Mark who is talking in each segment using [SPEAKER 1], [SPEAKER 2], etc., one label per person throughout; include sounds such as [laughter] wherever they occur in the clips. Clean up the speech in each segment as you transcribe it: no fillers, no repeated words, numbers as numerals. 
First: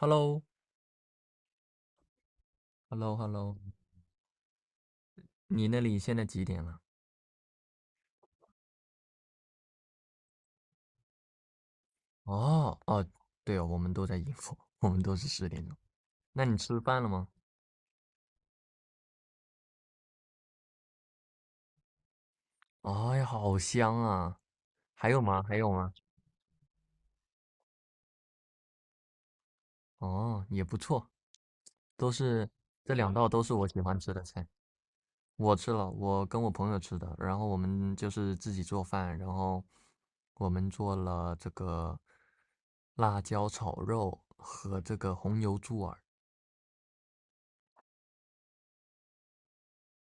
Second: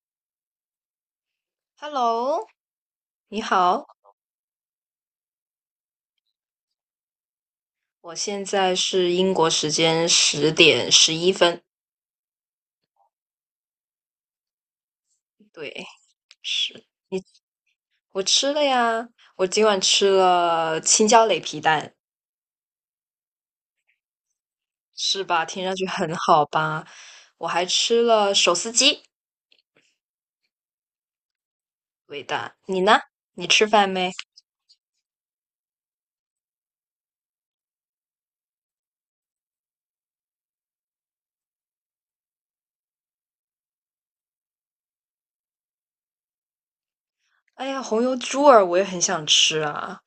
[SPEAKER 1] h e l l o
[SPEAKER 2] Hello，
[SPEAKER 1] h e l l o h e l l
[SPEAKER 2] 你
[SPEAKER 1] o
[SPEAKER 2] 好，
[SPEAKER 1] 你那里现在几点了？
[SPEAKER 2] 我现在是英国时间10:11。
[SPEAKER 1] 哦哦，对哦，我们都在英国，[laughs] 我们都是十点
[SPEAKER 2] 对，
[SPEAKER 1] 钟。那你吃
[SPEAKER 2] 是
[SPEAKER 1] 饭了
[SPEAKER 2] 你，
[SPEAKER 1] 吗？
[SPEAKER 2] 我吃了呀，我今晚吃了青椒擂皮蛋。
[SPEAKER 1] 哎呀，好香啊！还有
[SPEAKER 2] 是
[SPEAKER 1] 吗？
[SPEAKER 2] 吧？
[SPEAKER 1] 还
[SPEAKER 2] 听
[SPEAKER 1] 有
[SPEAKER 2] 上去
[SPEAKER 1] 吗？
[SPEAKER 2] 很好吧？我还吃了手撕鸡，
[SPEAKER 1] 哦，也不错。都
[SPEAKER 2] 味
[SPEAKER 1] 是
[SPEAKER 2] 道。你
[SPEAKER 1] 这
[SPEAKER 2] 呢？
[SPEAKER 1] 两道都
[SPEAKER 2] 你
[SPEAKER 1] 是
[SPEAKER 2] 吃
[SPEAKER 1] 我喜
[SPEAKER 2] 饭
[SPEAKER 1] 欢
[SPEAKER 2] 没？
[SPEAKER 1] 吃的菜。我吃了，我跟我朋友吃的，然后我们就是自己做饭，然后我们做了这个辣椒炒肉和这个红油猪耳。
[SPEAKER 2] 哎呀，红油猪耳我也很想吃啊。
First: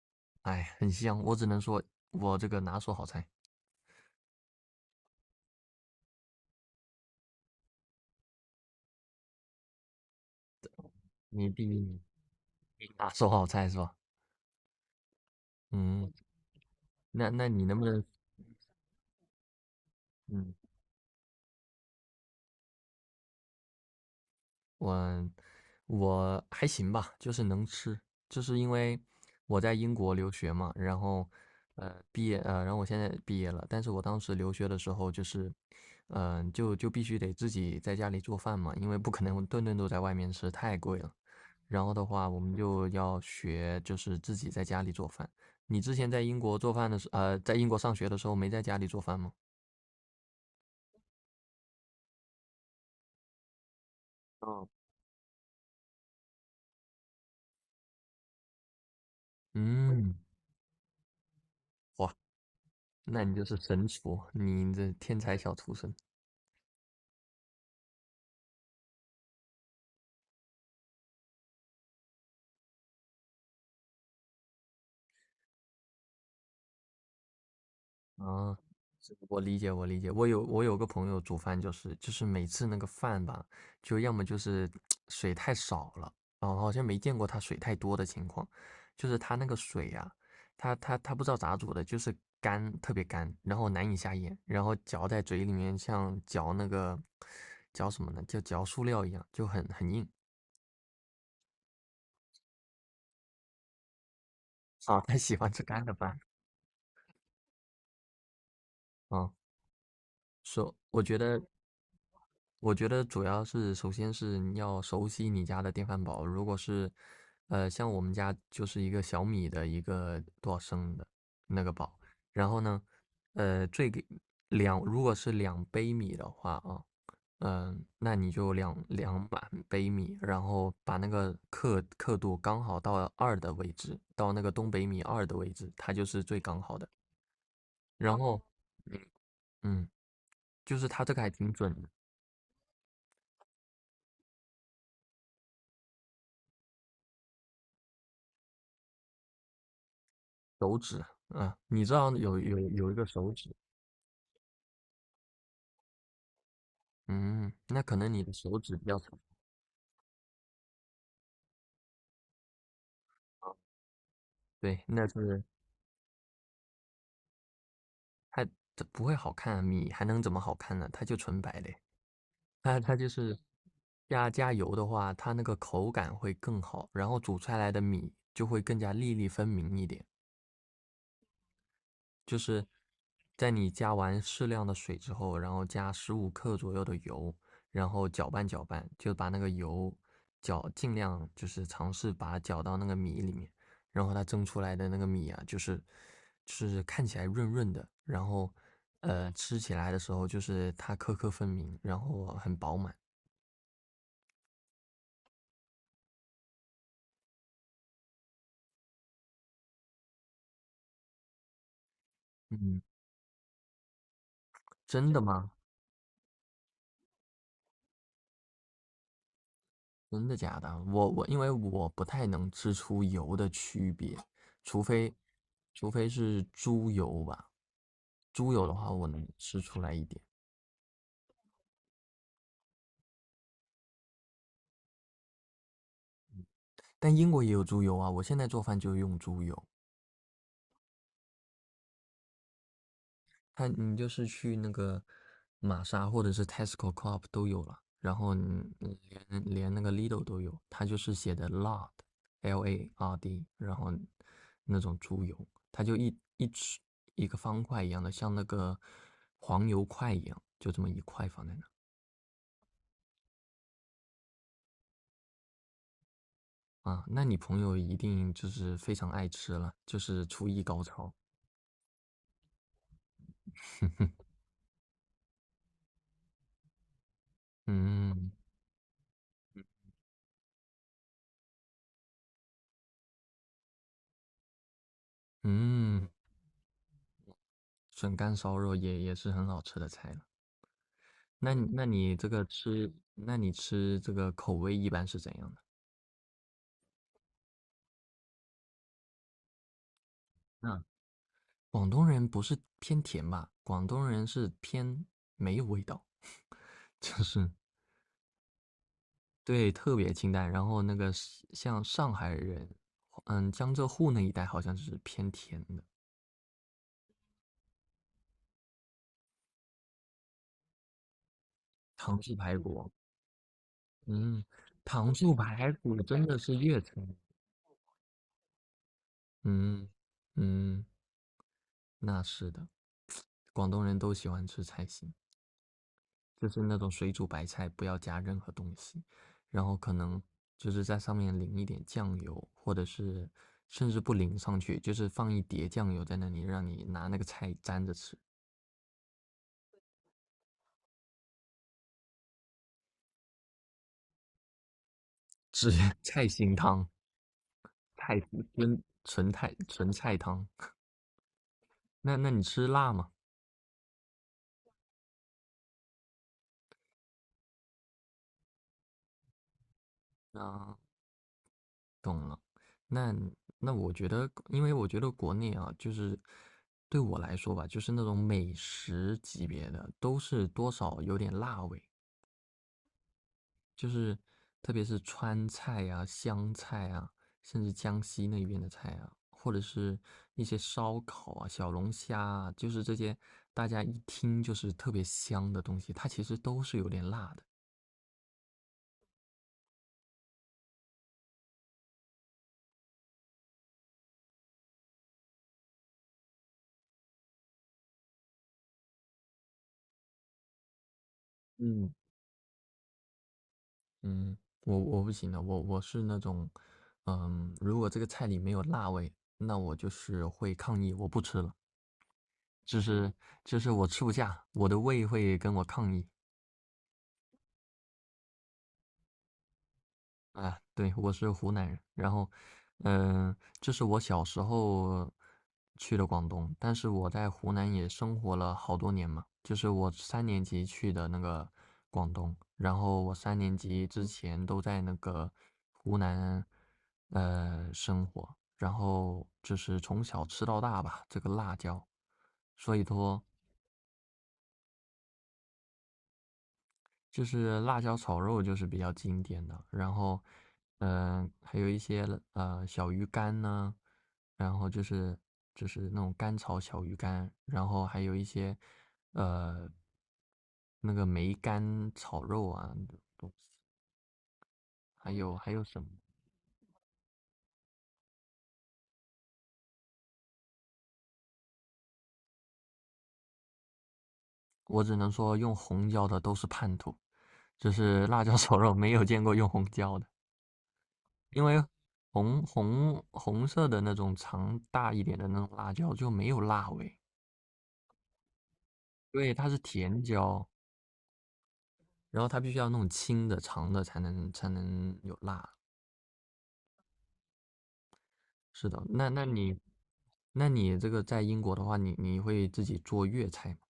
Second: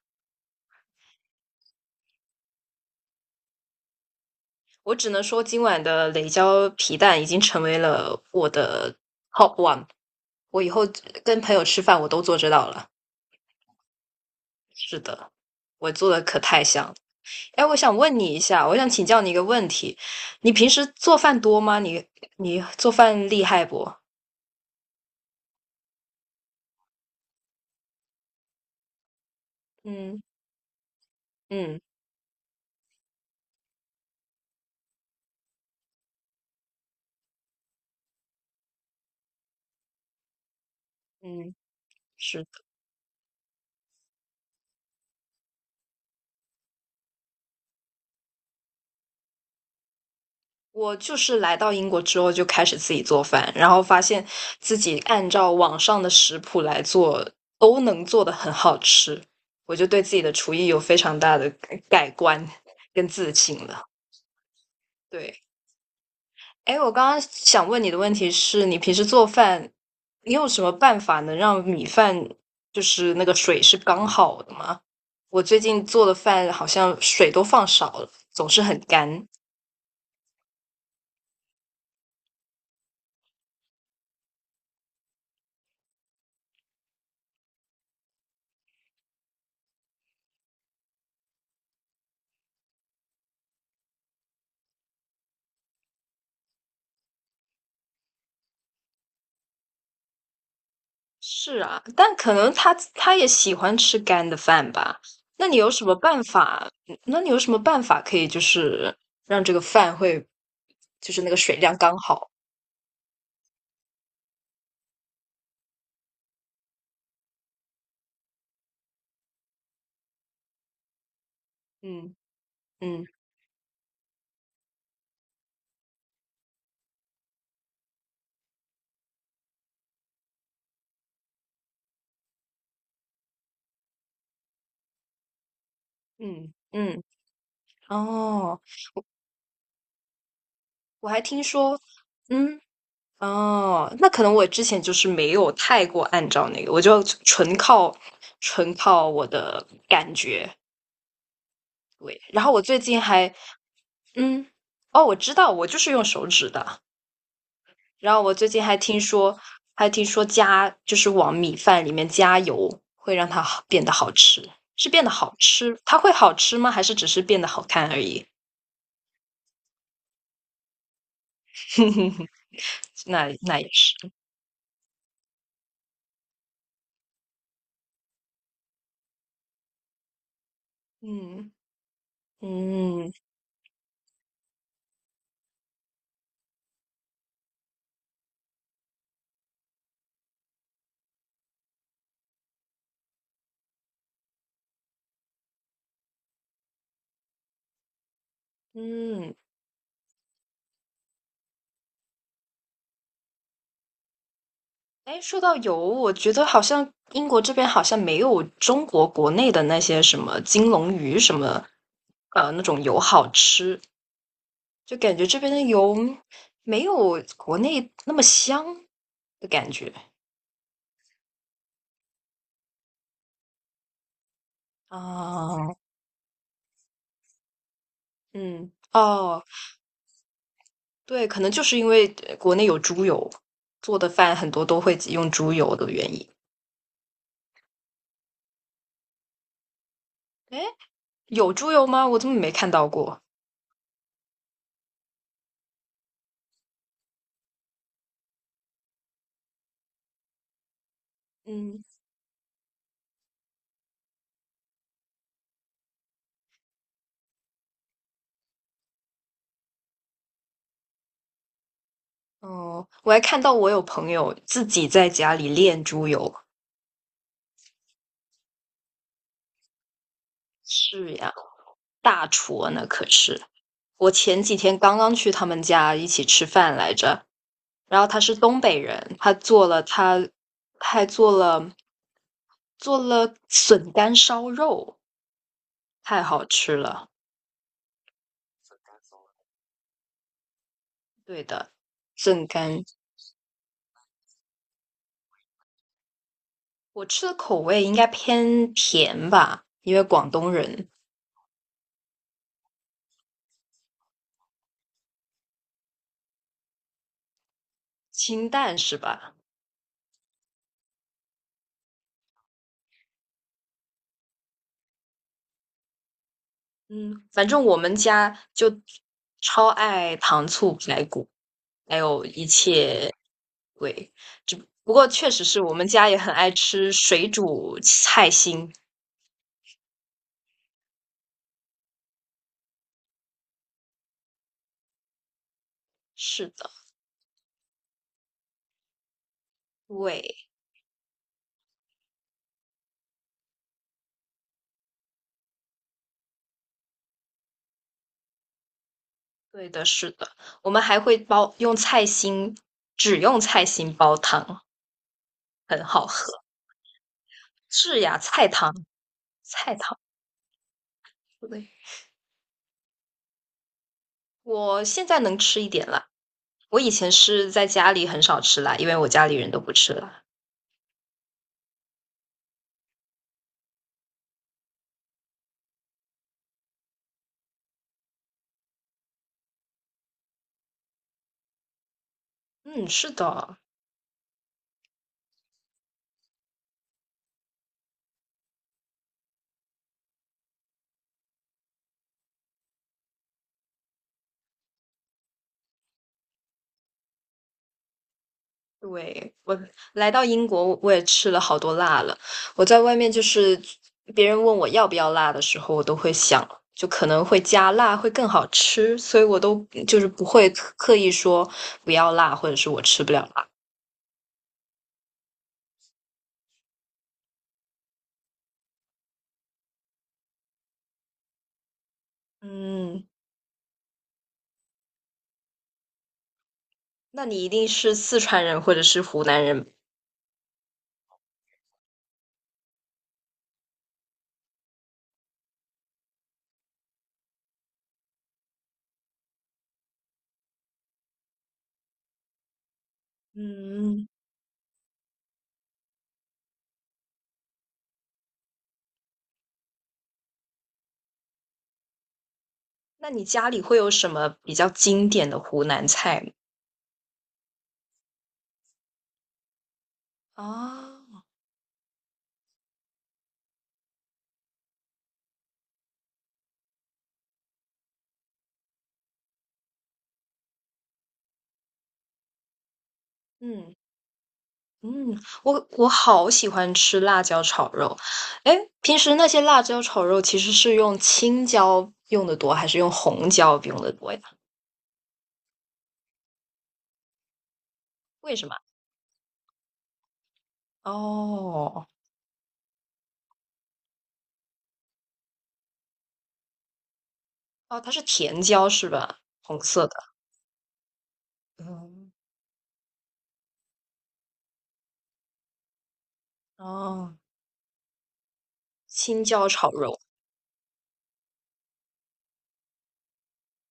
[SPEAKER 1] 哎，很香，我只能说我这个拿手好菜。
[SPEAKER 2] 我只能说，今晚的擂椒皮蛋已经成为了我的 top one。我以后跟
[SPEAKER 1] 你
[SPEAKER 2] 朋友吃
[SPEAKER 1] 弟
[SPEAKER 2] 饭，我都做这道了。
[SPEAKER 1] 一拿手好菜是吧？
[SPEAKER 2] 是的，我做
[SPEAKER 1] 嗯。
[SPEAKER 2] 的可太像了。
[SPEAKER 1] 那你
[SPEAKER 2] 哎，我
[SPEAKER 1] 能不
[SPEAKER 2] 想
[SPEAKER 1] 能？
[SPEAKER 2] 问你一下，我想请教你一个问题：你
[SPEAKER 1] 嗯，
[SPEAKER 2] 平时做饭多吗？你做饭厉害不？
[SPEAKER 1] 我我还行吧，就是能吃，就是因为我在英国
[SPEAKER 2] 嗯
[SPEAKER 1] 留学嘛，然后
[SPEAKER 2] 嗯
[SPEAKER 1] 呃毕业呃，然后我现在毕业了，但是我当时留学的时候就是，就必须得自己在家里做饭嘛，因为不可能 [laughs] 顿顿都在外面吃，太贵了。
[SPEAKER 2] 嗯，
[SPEAKER 1] 然后的话，我
[SPEAKER 2] 是的，
[SPEAKER 1] 们就要学，就是自己在家里做饭。你之前在英国上学的时候，没在家里做饭吗？
[SPEAKER 2] 我就是来到英国之后就开始自己做饭，然后发现
[SPEAKER 1] 嗯。
[SPEAKER 2] 自己按照网上的食谱来做，都能做的很好吃，我就对自
[SPEAKER 1] 嗯。
[SPEAKER 2] 己的厨艺有非常大的改改
[SPEAKER 1] 哇，
[SPEAKER 2] 观跟
[SPEAKER 1] 那
[SPEAKER 2] 自
[SPEAKER 1] 你就是
[SPEAKER 2] 信了。
[SPEAKER 1] 神厨，你这天才
[SPEAKER 2] 对。
[SPEAKER 1] 小厨神。
[SPEAKER 2] 哎，我刚刚想问你的问题是你平时做饭，你有什么办法能让米饭就是那个水是刚好的吗？我最近做的饭好像水都放少了，总
[SPEAKER 1] 啊，
[SPEAKER 2] 是很
[SPEAKER 1] 是
[SPEAKER 2] 干。
[SPEAKER 1] 我理解，我理解。我有个朋友煮饭，就是每次那个饭吧，就要么就是水太少了。哦，好像没见过他水太多的情况。就是他那个水呀、他不知道咋煮的，就是干，特别干，然后难以下咽，然后嚼在嘴里面像嚼那个嚼什么呢？就嚼塑料一样，就很硬。
[SPEAKER 2] 是啊，但可能他也喜欢吃干的饭
[SPEAKER 1] [laughs]
[SPEAKER 2] 吧？
[SPEAKER 1] 啊，他喜
[SPEAKER 2] 那
[SPEAKER 1] 欢
[SPEAKER 2] 你
[SPEAKER 1] 吃
[SPEAKER 2] 有什
[SPEAKER 1] 干的
[SPEAKER 2] 么
[SPEAKER 1] 饭。
[SPEAKER 2] 办法？那你有什么办法可以就是
[SPEAKER 1] 啊。
[SPEAKER 2] 让这个饭会
[SPEAKER 1] 说我
[SPEAKER 2] 就
[SPEAKER 1] 觉
[SPEAKER 2] 是那个
[SPEAKER 1] 得，
[SPEAKER 2] 水量刚好？
[SPEAKER 1] 我觉得主要是，首先是你要熟悉你家的电饭煲。如果是，像我们家就是一个小米的一个多少升的那个煲，
[SPEAKER 2] 嗯
[SPEAKER 1] 然后呢，
[SPEAKER 2] 嗯
[SPEAKER 1] 呃，最给两如果是两杯米的话啊，那你就两满杯米，然后把那个刻度刚好到二的位置，到那个东北米二的位置，它就是最
[SPEAKER 2] 嗯
[SPEAKER 1] 刚好的。
[SPEAKER 2] 嗯。
[SPEAKER 1] 然后，
[SPEAKER 2] 哦，
[SPEAKER 1] 嗯，就是它
[SPEAKER 2] 我
[SPEAKER 1] 这
[SPEAKER 2] 还
[SPEAKER 1] 个还
[SPEAKER 2] 听
[SPEAKER 1] 挺准
[SPEAKER 2] 说，
[SPEAKER 1] 的。
[SPEAKER 2] 嗯。哦，那可能我之前就是没有太过按照那个，我就纯靠我的感觉。
[SPEAKER 1] 手指，你知道
[SPEAKER 2] 对，
[SPEAKER 1] 有
[SPEAKER 2] 然后
[SPEAKER 1] 有
[SPEAKER 2] 我最
[SPEAKER 1] 有一
[SPEAKER 2] 近
[SPEAKER 1] 个手
[SPEAKER 2] 还，
[SPEAKER 1] 指。
[SPEAKER 2] 嗯，哦，我知道，我就是用手指的。
[SPEAKER 1] 嗯，那可能
[SPEAKER 2] 然后
[SPEAKER 1] 你的
[SPEAKER 2] 我最
[SPEAKER 1] 手
[SPEAKER 2] 近
[SPEAKER 1] 指
[SPEAKER 2] 还
[SPEAKER 1] 比较
[SPEAKER 2] 听
[SPEAKER 1] 长。
[SPEAKER 2] 说，还听说加就是往米饭里面加油，会让它好变得好吃，
[SPEAKER 1] 对，
[SPEAKER 2] 是变得好吃，它会好吃吗？还是只是变得好看而已？
[SPEAKER 1] 它它不会好看啊，米还能怎么好看呢？它就纯白的。
[SPEAKER 2] [laughs]
[SPEAKER 1] 它就
[SPEAKER 2] 那
[SPEAKER 1] 是
[SPEAKER 2] 那也是，
[SPEAKER 1] 加油的话，它那个口感会更好，然后煮出来的米就会更加粒粒分明一点。
[SPEAKER 2] 嗯
[SPEAKER 1] 就是
[SPEAKER 2] 嗯
[SPEAKER 1] 在你加完适量的水之后，然后加15克左右的油，然后搅拌搅拌，就把那个油搅，尽量就是尝试把它搅到那个米里面，然后它蒸出来的那个米啊，就是看起来润润的，然后
[SPEAKER 2] 嗯。
[SPEAKER 1] 吃起来的时候就是它颗颗分明，然后很饱满。
[SPEAKER 2] 哎，说到油，我觉得好像英国这边好像没有中国国内的那些什么金龙鱼什么，那种
[SPEAKER 1] 嗯，
[SPEAKER 2] 油好吃，就
[SPEAKER 1] 真
[SPEAKER 2] 感
[SPEAKER 1] 的
[SPEAKER 2] 觉这边
[SPEAKER 1] 吗？
[SPEAKER 2] 的油没有国内那么香的感觉
[SPEAKER 1] 真的假的？我因为我不太能吃出油的区别，除非
[SPEAKER 2] 啊。
[SPEAKER 1] 是猪油吧。猪油
[SPEAKER 2] 嗯，
[SPEAKER 1] 的话，我能
[SPEAKER 2] 哦，
[SPEAKER 1] 吃出来一点。
[SPEAKER 2] 对，可能就是因为国内有猪油，做的饭很多都会用猪油的原因。
[SPEAKER 1] 但英国也有猪油啊，我现在做饭就用猪油。
[SPEAKER 2] 哎，有猪油吗？我怎么没看到过？
[SPEAKER 1] 它你就是去那个玛莎或者是 Tesco、Coop 都有了，然后你连那个 Lidl 都有。它就是写的
[SPEAKER 2] 嗯，
[SPEAKER 1] lard，L A R D，然后那种猪油，它就一个方块一样的，像那个黄油块一样，就这么一块放在那。
[SPEAKER 2] 哦，我还看到我有朋友自己在家里炼猪油。
[SPEAKER 1] 啊。那你朋友一定就是非常爱吃了，就是厨艺高
[SPEAKER 2] 是
[SPEAKER 1] 超。
[SPEAKER 2] 呀，大厨啊那可是。我前几天刚刚去他们家一起吃饭来着，然后他
[SPEAKER 1] 嗯
[SPEAKER 2] 是东北人，他做了他还做了笋干烧肉，
[SPEAKER 1] 嗯。
[SPEAKER 2] 太好吃了。
[SPEAKER 1] 笋干烧肉也是很好吃的菜了。
[SPEAKER 2] 对的，笋干，
[SPEAKER 1] 那你吃这个口味一般是怎样的？
[SPEAKER 2] 我吃的口味应该偏甜吧，因为广东
[SPEAKER 1] 那
[SPEAKER 2] 人，
[SPEAKER 1] 广东人不是偏甜吧？广东人是偏没有味道。[laughs] 就是
[SPEAKER 2] 清淡是吧？
[SPEAKER 1] 对，特别清淡。然后那个是像上海人，嗯，江浙沪那一带好像是偏甜的。
[SPEAKER 2] 嗯，反正我们家就超爱糖醋排骨，还
[SPEAKER 1] 糖
[SPEAKER 2] 有
[SPEAKER 1] 醋
[SPEAKER 2] 一
[SPEAKER 1] 排骨，
[SPEAKER 2] 切对，
[SPEAKER 1] 嗯。
[SPEAKER 2] 只不过
[SPEAKER 1] 糖
[SPEAKER 2] 确
[SPEAKER 1] 醋
[SPEAKER 2] 实是
[SPEAKER 1] 排
[SPEAKER 2] 我们
[SPEAKER 1] 骨
[SPEAKER 2] 家也
[SPEAKER 1] 真
[SPEAKER 2] 很
[SPEAKER 1] 的
[SPEAKER 2] 爱
[SPEAKER 1] 是粤
[SPEAKER 2] 吃
[SPEAKER 1] 菜。
[SPEAKER 2] 水煮菜心。
[SPEAKER 1] 嗯嗯，那是的，广东人都喜欢吃菜心。
[SPEAKER 2] 是
[SPEAKER 1] 就是
[SPEAKER 2] 的，
[SPEAKER 1] 那种水煮白菜，不要加任何东西，然后可能
[SPEAKER 2] 对，
[SPEAKER 1] 就是在上面淋一点酱油，或者是甚至不淋上去，就是放一碟酱油在那里，让你拿那个菜沾着吃。
[SPEAKER 2] 对的，是的，我们还会煲用菜心，只用菜心煲汤，
[SPEAKER 1] 是
[SPEAKER 2] 很
[SPEAKER 1] [laughs]
[SPEAKER 2] 好
[SPEAKER 1] 菜
[SPEAKER 2] 喝。
[SPEAKER 1] 心汤。
[SPEAKER 2] 是呀，
[SPEAKER 1] 菜
[SPEAKER 2] 菜汤，
[SPEAKER 1] 纯纯菜
[SPEAKER 2] 菜
[SPEAKER 1] 纯
[SPEAKER 2] 汤，
[SPEAKER 1] 菜汤。
[SPEAKER 2] 对。
[SPEAKER 1] 那你吃辣吗？
[SPEAKER 2] 我现在能吃一点了。我以前是在家里很少吃辣，因为我家里人都不吃辣。
[SPEAKER 1] 啊，懂了。那那我觉得，因为我觉得国内啊，就是对我来说吧，就是那种美食级别的，都是多少有点辣味。
[SPEAKER 2] 嗯，是的。
[SPEAKER 1] 就是特别是川菜啊、湘菜啊，甚至江西那边的菜啊，或者是一些烧烤啊、小龙虾啊，就是这些大家一听就是特别香的东西，它其实都是有点辣的。
[SPEAKER 2] 对，我来到英国，我也吃了好多辣了。我在外面就是别人问我要不要辣的时候，我都会想，就可能会加辣会更好吃，所以我都就是不会刻意说不
[SPEAKER 1] 嗯。
[SPEAKER 2] 要辣，或者是我吃不了辣。
[SPEAKER 1] 嗯，我不行的，我是那种，嗯，如果这个菜里没有辣味，那我就是会抗议，我不吃了。就
[SPEAKER 2] 嗯，
[SPEAKER 1] 是就是我吃不下，我的胃会跟我抗议。
[SPEAKER 2] 那你一定是四川人或者是湖南人。
[SPEAKER 1] 啊，对，我是湖南人。然后，这是我小时候去的广东，但是我在湖南也生活了好多年嘛，就是我三年级去的那个广东，然后我三年级之
[SPEAKER 2] 嗯，
[SPEAKER 1] 前都在那个湖南，生活。然后就是从小吃到大吧，这个辣椒，所以
[SPEAKER 2] 那
[SPEAKER 1] 说
[SPEAKER 2] 你家里会有什么比较经典的湖南菜吗？
[SPEAKER 1] 就是辣椒炒肉就是比较经典的。然后，
[SPEAKER 2] 啊，
[SPEAKER 1] 还有一些小鱼干呢，然后就是那种干炒小鱼干，然后还有一些呃那个梅干炒肉啊。
[SPEAKER 2] 嗯。
[SPEAKER 1] 还
[SPEAKER 2] 嗯，
[SPEAKER 1] 有还有
[SPEAKER 2] 我
[SPEAKER 1] 什么？
[SPEAKER 2] 我好喜欢吃辣椒炒肉。哎，平时那些辣椒炒肉其实是用青椒用的多，还是用红椒用的多呀？
[SPEAKER 1] 我只能说用红椒的都是叛徒，就是辣
[SPEAKER 2] 为
[SPEAKER 1] 椒
[SPEAKER 2] 什么？
[SPEAKER 1] 炒肉没有见过用红椒的。因为
[SPEAKER 2] 哦，
[SPEAKER 1] 红色的那种长大一点的那种辣椒就没有辣味。
[SPEAKER 2] 哦，它是甜椒是吧？
[SPEAKER 1] 对，它是
[SPEAKER 2] 红色
[SPEAKER 1] 甜
[SPEAKER 2] 的。
[SPEAKER 1] 椒，
[SPEAKER 2] 嗯，
[SPEAKER 1] 然后它必须要弄青的、长的才能有辣。
[SPEAKER 2] 哦，
[SPEAKER 1] 是的。那
[SPEAKER 2] 青
[SPEAKER 1] 那
[SPEAKER 2] 椒
[SPEAKER 1] 你
[SPEAKER 2] 炒肉。
[SPEAKER 1] 那你这个在英国的话，你会自己做粤菜吗？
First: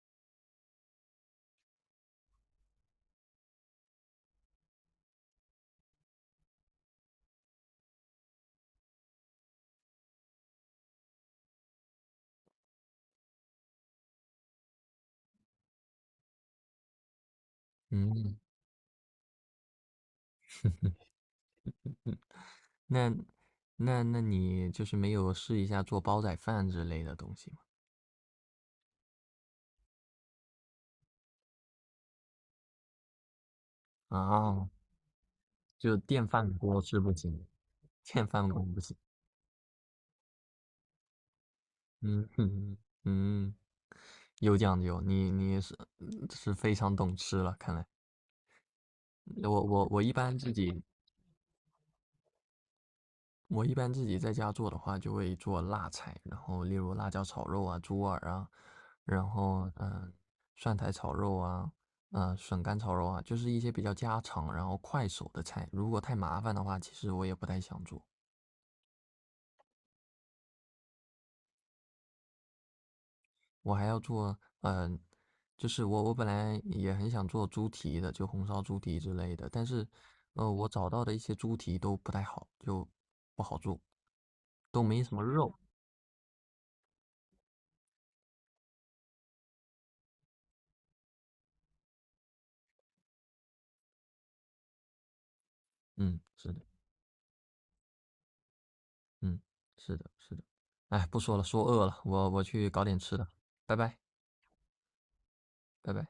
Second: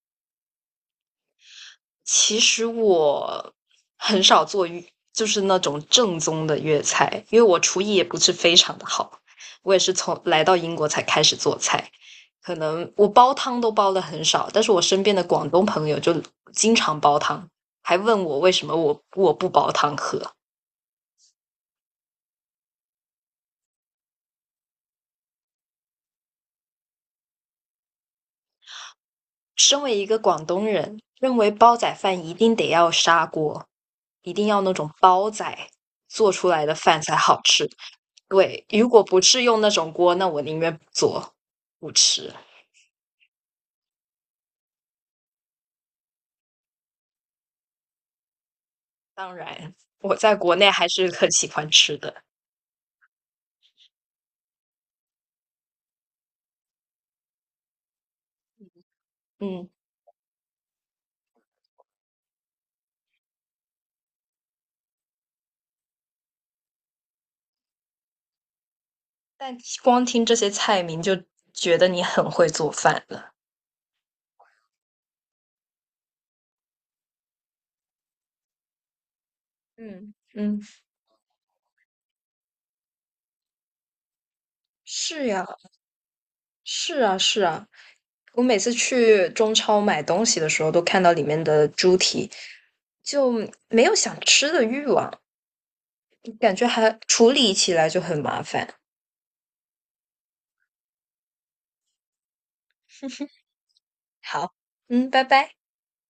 [SPEAKER 2] 其实我很少做粤就是那种正宗的粤菜，因为我厨艺也不是非常的好，我也是从来到英国才开始做菜。可能我煲汤都煲的很少，但是我身边的广东朋友就经常煲汤，还问
[SPEAKER 1] 嗯。
[SPEAKER 2] 我为什么我不煲汤喝。
[SPEAKER 1] 那那你就是没有试一下做煲仔饭之类的东西吗？
[SPEAKER 2] 身为一个广东人，认为煲仔饭一定得要砂锅，一定要
[SPEAKER 1] 啊，
[SPEAKER 2] 那种煲仔
[SPEAKER 1] 就电
[SPEAKER 2] 做出
[SPEAKER 1] 饭
[SPEAKER 2] 来的
[SPEAKER 1] 锅
[SPEAKER 2] 饭
[SPEAKER 1] 是不
[SPEAKER 2] 才好
[SPEAKER 1] 行，
[SPEAKER 2] 吃。
[SPEAKER 1] 电饭锅
[SPEAKER 2] 对，
[SPEAKER 1] 不
[SPEAKER 2] 如
[SPEAKER 1] 行。
[SPEAKER 2] 果不是用那种锅，那我宁愿不做，不
[SPEAKER 1] 嗯
[SPEAKER 2] 吃。
[SPEAKER 1] 嗯嗯，有讲究，你是非常懂吃了，看来。
[SPEAKER 2] 当
[SPEAKER 1] 我
[SPEAKER 2] 然，
[SPEAKER 1] 我我一
[SPEAKER 2] 我在
[SPEAKER 1] 般自
[SPEAKER 2] 国内
[SPEAKER 1] 己。
[SPEAKER 2] 还是很喜欢吃的，
[SPEAKER 1] 我一般自己在家做的话，就会做辣菜，然后例如辣椒炒肉啊、猪耳啊，然
[SPEAKER 2] 嗯。
[SPEAKER 1] 后蒜苔炒肉啊，嗯，笋干炒肉啊，就是一些比较家常，然后快手的菜。如果太麻烦的话，其实我也不太想做。
[SPEAKER 2] 但光听这些菜名就觉得你很会做饭了。
[SPEAKER 1] 我还要做。嗯、呃就是我本来也很想做猪蹄的，就红烧猪蹄之类的。但是，
[SPEAKER 2] 嗯嗯，
[SPEAKER 1] 我找到的一些猪蹄都不太好，就不好做，都没什么
[SPEAKER 2] 是呀，
[SPEAKER 1] 肉。
[SPEAKER 2] 是啊，是啊。我每次去中超买东西的时候，都看到里面的猪蹄，就没有想吃的欲望，
[SPEAKER 1] 嗯，是
[SPEAKER 2] 感
[SPEAKER 1] 的。
[SPEAKER 2] 觉还处理起来就很麻烦。
[SPEAKER 1] 嗯，是的，是的。哎，不说了，说饿了，我去搞点吃的，拜拜。
[SPEAKER 2] 好，嗯，拜拜。
[SPEAKER 1] 拜拜。